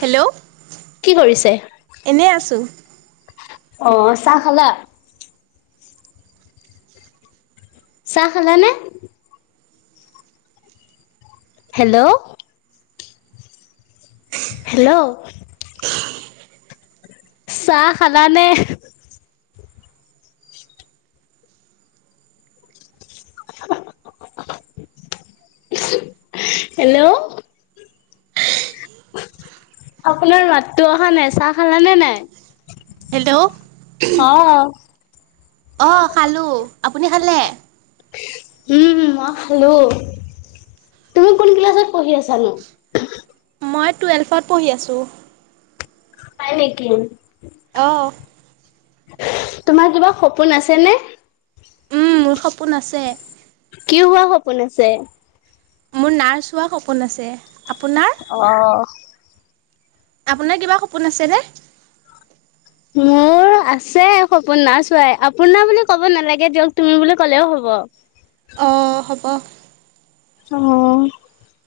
Hello, কি কৰিছে? এনে আছো। অ' চাহ খালা। চাহ খালানে। হেল্ল'। হেল্ল', চাহ খালানে। [inaudible] হেল্ল'। আপোনাৰ মাতটো অহা নাই চাহ খালা নে নাই। হেল্ল'। অ'। অ' খালোঁ, আপুনি খালে। উম, মই খালোঁ, তুমি কোন ক্লাছত পঢ়ি আছানো। মই টুৱেল্ভত পঢ়ি আছোঁ। হয় নেকি। অ'। তোমাৰ কিবা সপোন আছে নে। উম, মোৰ সপোন আছে। কি হোৱা সপোন আছে। মোৰ নাৰ্চ হোৱা সপোন আছে। আপোনাৰ? অ'। আপোনাৰ কিবা সপোন আছেনে। মোৰ আছে সপোন না চোৱাই আপোনাৰ বুলি ক'ব নালাগে দিয়ক তুমি বুলি ক'লেও হব। অ' হ'ব। অ'।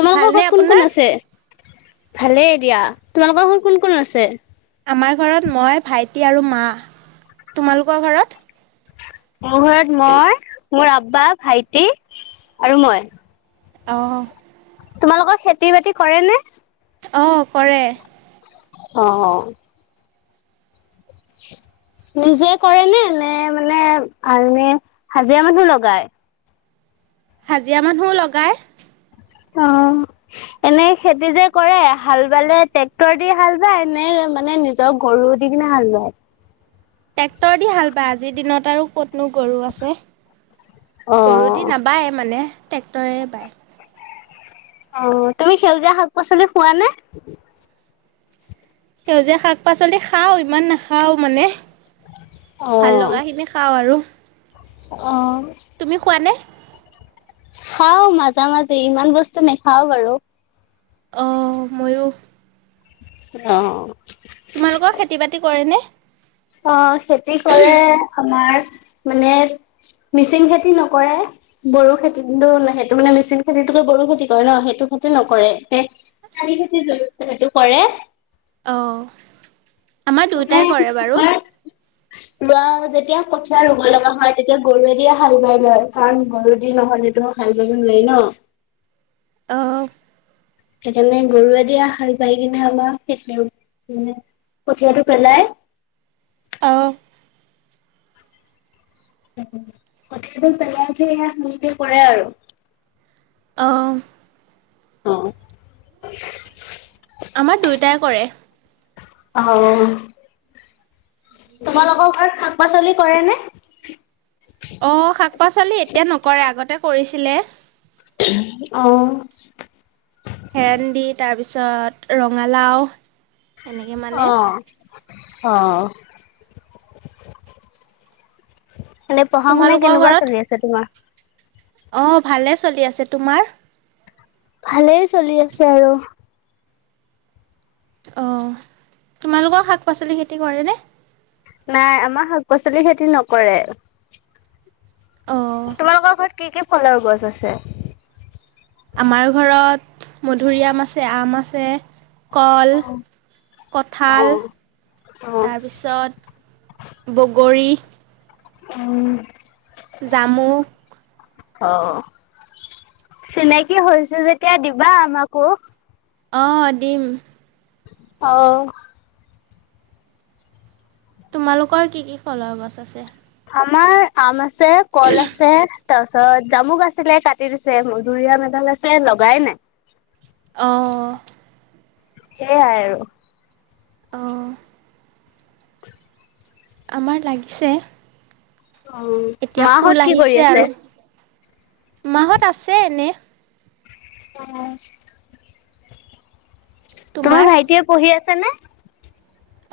তোমালোকৰ ভালনে ঘৰত কোন আপোনাৰ? কোন আছে। ভালে এ দিয়া, তোমালোকৰ ঘৰত কোন কোন আছে। আমাৰ ঘৰত মই ভাইটি আৰু মা, তোমালোকৰ ঘৰত। মোৰ ঘৰত মই মোৰ আব্বা ভাইটি আৰু মই। অ'। তোমালোকৰ খেতি বাতি কৰে নে। অ' কৰে। অ', অ'। নিজে কৰে নে নে মানে আনে হাজিৰা মানুহ লগায়। হাজিৰা মানুহও লগায়। অ' এনে খেতি যে কৰে হাল বালে ট্ৰেক্টৰ দি হাল বায় নে মানে নিজৰ গৰু দি কিনে হাল বায়। ট্ৰেক্টৰ দি হাল বায় আজিৰ দিনত আৰু ক'তনো গৰু আছে। অ গৰু দি নাবায় মানে। ট্ৰেক্টৰেৰে বায়। অহ', তুমি সেউজীয়া শাক পাচলি খুৱানে। সেউজীয়া শাক পাচলি খাওঁ ইমান নাখাওঁ মানে। অ ভাল লগাখিনি খাও আৰু অ তুমি খুৱানে। খাও মাজে - মাজে ইমান বস্তু নেখাও বাৰু। অহ ', মইয়ো। অহ', তোমালোকৰ খেতি বাতি কৰে নে। অহ ', খেতি কৰে আমাৰ। মানে মিচিং খেতি নকৰে বড়ো খেতি সেইটো মানে মিচিং খেতিতকে বড়ো খেতি কৰে ন সেইটো খেতি নকৰে, সেই শাৰি খেতিৰ সেইটো কৰে। অহ ', আমাৰ দুয়োটাই কৰে বাৰু। ৰোৱাও যেতিয়া কঠিয়াই ৰুব লগা হয় তেতিয়া। গৰুৱ দিয়ে হাল বাই লয় কাৰণ ঘৰুদি নহ'লেতো হাল বাব নোৱাৰি ন। অহ ', সেইকাৰণে গৰুৱে দিয়া হাল বাই কিনে [unintelligible] আমাৰে কঠীয়াটো পেলাই। অহ ', কথিয়াটো পেলাইহে সনেকে কৰে আৰু। অহ ', অহ ', আমাৰ দুয়োটাই কৰে অহ ', তোমালোকৰ ঘৰত খ পাচলি কৰে নে। অ চিলে অহ ', ভেণ্ডি দি তাৰপিছত ৰঙালাও। এনেকে মানে। অহ ', মানে পঢ়া শুনা কেনেকুৱা চলি আছে তোমাৰ। অহ', ভালে চলি আছে। তোমাৰ? ভালেই চলি আছে আৰু। অহ ', তোমালোকৰ শাক পাচলি খেতি কৰেনে? নাই আমাৰ শাক পাচলি খেতি নকৰে। অ তোমালোকৰ ঘৰত কি - কি ফলৰ গছ আছে। আমাৰ ঘৰত মধুৰি আম আছে আম আছে। চে। কল, অ', কঁঠাল, অ'। তাৰপিছত, বগৰী। উম জামুক অ চিনাকি হৈ হৈছে যেতিয়া দিবা আমাকো অ দিম আহ তোমালোকৰ কি কি ফলৰ গছ আছে আমাৰ আম ছে, কল আছে, তাছত অ', জামুক আছিলে কাটি দিছে। মধুৰিআম এডাল আছে লগাই নাই। অ'। সেইয়াই আৰু। অ'। আমাৰ লাগিছে। এতিয়া ফুল মা'হত কি কৰি আহিছে আছে? আৰু মা'হত আছে এনে। অ'। তোমাৰ ভাইটিয়ে পঢ়ি আছ তেনে?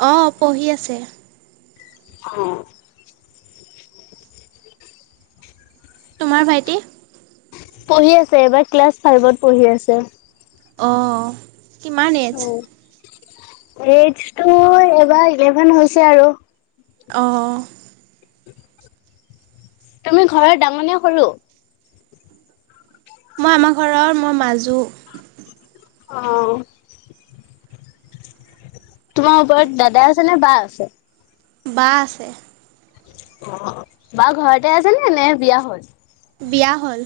অ', পঢ়ি আছে। [unintelligible] তোমাৰ ভাইটি? পঢ়ি আছে, এইবাৰ ক্লাছ ফাইভত পঢ়ি আছে। অ', কিমান এজ? এইচটো এবাৰ ইলেভেন হৈছে আৰু। অ'। তুমি ঘৰৰ ডাঙনে সৰু? মই আমাৰ ঘৰৰ মই মাজু। অ'। তোমাৰ ওপৰত দাদা আছে নে বা আছে? বা আছে। অ', বা ঘৰতে আছে নে, নে বিয়া হ'ল? বিয়া হ'ল।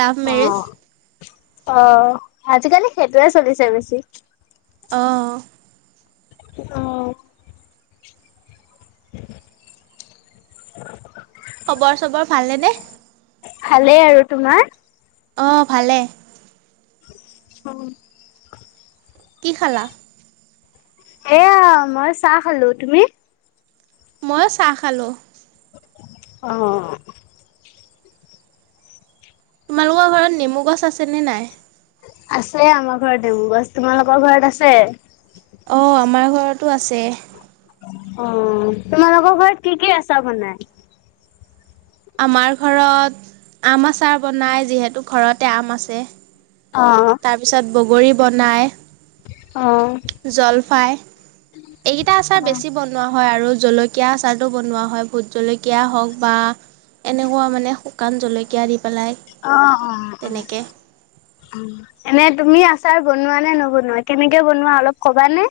Love marriage? অ', আজিকালি সেইটোৱে চলিছে বেছি। অ'। অ'। [inaudible] খবৰ চবৰ ভালেনে? ভালেই আৰু তোমাৰ? অ', ভালে। উ। কি খালা? এয়া মই চাহ খালো। তুমি? মইও চাহ খালো। অঁ। তোমালোকৰ ঘৰত নেমু গছ আছেনে নাই? আছে আমাৰ ঘৰত নেমু গছ, তোমালোকৰ ঘৰত আছে? অ', আমাৰ ঘৰতো আছে। অ', তোমালোকৰ ঘৰত কি কি আচাৰ বনাই? আমাৰ ঘৰত, আম আচাৰ বনাই যিহেতু ঘৰতে আম আছে। অঁ। তাৰপিছত বগৰী বনায়। জলফাই এইকেইটা আচাৰ বেছি বনোৱা হয় আৰু জলকি কিয়া চাৰোতো বনোৱা হয় ভোট জলকীয়া হওক বা এনেকুৱা মানে শুকান জলকীয়া দি পেলাই অঁ, অঁ, অঁ তেনেকে। এনে তুমি আছ আছাৰ বনোৱা নে নবনোৱা কেনেকে বনোৱা অলপ কবা নে?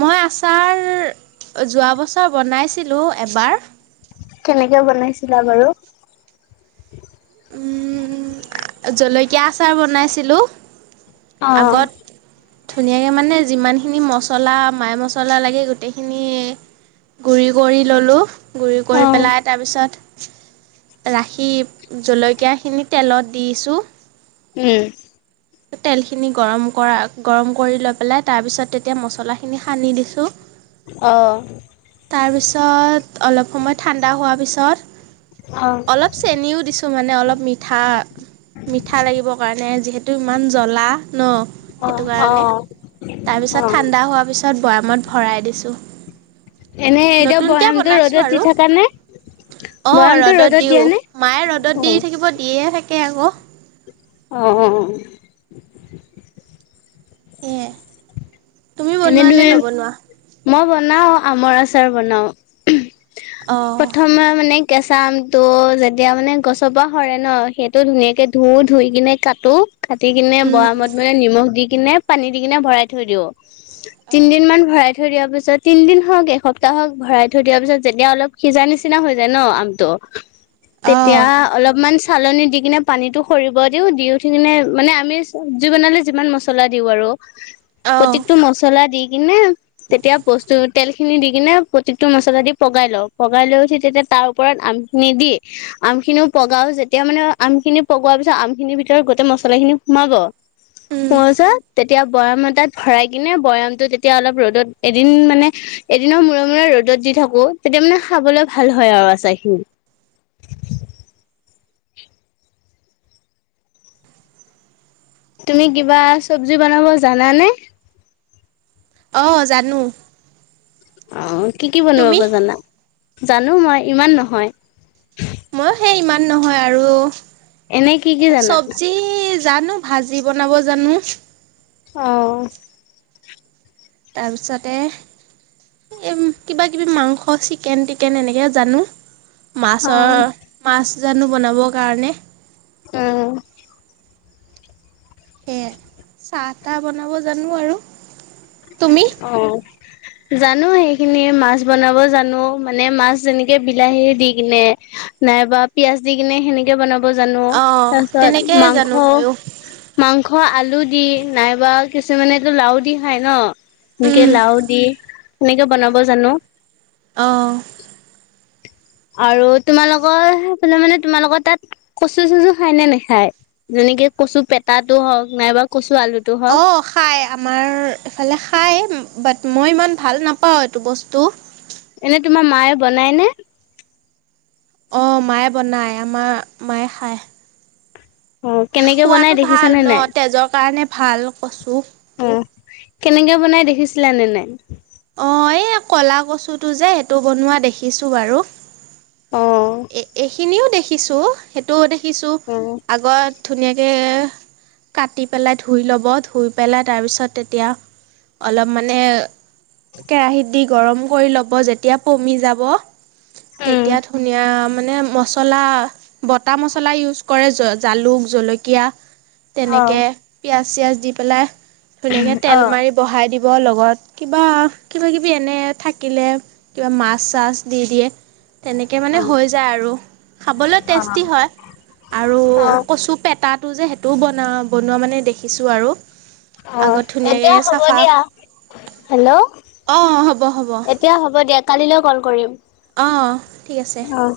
মই আচাৰ যোৱা বছৰ বনাইছিলো এবাৰ। কেনেকে বনাইছিলা বাৰু? উম জলকীয়া আচাৰ বনাইছিলো। অ অ', আগত ধুনীয়াকে মানে যিমানখিনি মছলা মাই মছলা লাগে গোটেইখিনি গুৰি কৰি ল'লো। গুৰি কৰি উম পেলাই তাৰপিছত ৰাখি জলকীয়া খিনি তেলত দিছো। উম। তেলখিনি গৰম কৰা গৰম কৰি লৈ পেলে তাৰপিছত তেতিয়া মছলাখিনি সানি দিছো। অঁ। তাৰপিছত অলপ সময় ঠাণ্ডা হোৱাৰ পিছত অলপ চেনিও দিছো। টো মানে অলপ মিঠা মিঠা লাগিব কাৰণে যিহেতু ইমান জ্বলা ন অ সেইটো অ কাৰণে অ তাৰপিছত ঠাণ্ডা হোৱা পিছত বয়ামত ভৰাই দিছো। এনেই এতিয়াও বৈয়ামতটো বনাইছো ৰ'দত দি আৰু থকা নে বৈয়ামটো ৰ'দত তু দিয়া নে? মায়ে ৰ'দত অ দি থাকিব দিয়ে। তেতিয়াহে থাকে আকৌ। অঁ। মেই য়া। তুমি এনে বনোৱা তুমি নে নবনোৱা? মই বনাও আমৰ আচাৰ বনাও। অ' প্ৰথমবাৰ মানে কেঁচা আমটো যেতিয়া মানে গছৰ পৰা সৰে ন সেইটো ধুনীয়াকে ধুও ধুই কিনে কাটো কাটি কিনে উম বৰামত মানে নিমখ দি কিনে পানী দি কিনে ভৰাই থৈ দিওঁ তিনদিন মান ভৰাই থৈ দিয়াৰ পিছত তিন দিন হওঁক এসপ্তাহ হওঁক ভৰাই থৈ দিয়া পিছত যেতিয়া অলপ সিজা নিচিনা হৈ যায় ন আমটো তেতিয়া অ' অলপমান চালনি দি কিনে পানীটো সৰিব দিওঁ দি উঠি কিনে মানে আমি চব্জি বনালে যিমান মছলা দিওঁ আৰু অ' প্ৰত্যেকটো মছলা দিিক এনে তেতিয়া বস্তু তেল খিনি দি কিনে প্ৰকটো মছলা দি পগাই লওঁ পগাই লৈ উঠি তেতিয়া তাৰ ওপৰত আমখিনি দি আমখিনিও পগাও যেতিয়া মানে আমখিনি পগোৱাৰ পিছত আমখিনিৰ ভিতৰত গোটেই মছলাখিনি সোমাব উম শছ [unintelligible] তেতিয়া বৰা মতাত ভৰাই কিনে বয়ামটো তেতিয়া অলপ ৰ'দত এদিন মানে এদিনৰ মূৰে মূৰে ৰ'দত দি থাকো তেতিয়া মানে খাবলৈ ভাল হয় আৰু আচাৰ খিনি তুমি কিবা চব্জি বনাব জানানে অঁ জানো অ কি কি বনাবাব তুমি জানা জানো মই ইমান নহয় মই সেই ইমান নহয় আৰু এনেই কি কি জানা চব্জি জানো ভাজি বনাব জানো আহ তাৰপিছতে এই কিব কিবি মাংস চিকেন টিকেন এনেকে জানো মাছৰ অ মাছ জানু বনাবৰ কাৰণে অ সে চাহ তাহ বনাব জানো আৰু তুমি? অ জানো সেইখিনি মাছ বনাব জানো মানে মাছ যেনেকে বিলাহী দি কিনে নাইবা পিয়াজ দি কিনে সেনেকে বনাব [unintelligible] জ [unintelligible] অ', তাৰপিছত তেনেকেই মাংস জানো ময়ো মাংস আলু আলু দি নাইবা কিছুমানেো লাও দি খায় ন মকে উম, লাও দি কেনেকে বনাব জানো অ' আৰু তোমালোকৰেইফে মানে তোমালোকৰ তাত কচু চচু খাই নে নেখায় যেনেকে কচু পেেতাতটো হওক নাইবা কচু আলুটো হওক অ খাই আমাৰ এইফালে খাই বাট মই ইমান ভাল নাপাওঁ এইটো বস্তু এনে তোমাৰ মায়ে বনায় নে অ' মায়ে বনায় আমাৰ মায়ে সায় অ' কেনেকে বনাই দেখিছানে ন নাই। তেজৰ কাৰণে ভাল কচু। অ' কেনেকে বনাই দেখিছিলা নে নাই অ' এই কলা কচুটো যে সেইটো বনোৱা দেখিছো বাৰু অ', এ-এইখিনিও দে দেখিছো সেইটো দে শিকিছোঁ অ'। আগত ধুনীয়াকে কাটি পেলাই ধুই ল'ব, ধুই পেলাই তাৰপিছত তেতিয়া অলপ মানে, কেৰাহীত দি গৰম কৰি ল'ব যেতিয়া পমি যাব উম, তেতিয়া ধুন অ, মান মছলা, বটা মছলা ইউজ কৰে জালুক-জলকীয়া তেনেকে অ', পিয়াজ চিয়াজ দি পেলাই ধুনীয়াকে তেল অ', মাৰি বহাই দি লগত কিবা কিবাকিবি এনে থাকিলে কিবা মাছ-চাছ দি দিয়ে তেনে তে মানে হৈ যায় আৰু, খাবলৈ অ', টেষ্টি হয় আৰু অ'। কচুপেতাত টো যে সেইটোও বনাও বনোৱা মানে দেখিছোঁ আৰু অ, আগত ধুনীয়াকৈ এতিয়া হ'ব চাফা দিয়া। হেল্ল' অঁ হ'ব হ'ব এতিয়া হ'ব দিয়া কালিলৈ কল কৰিম। অঁ ঠিক আছে। অ'।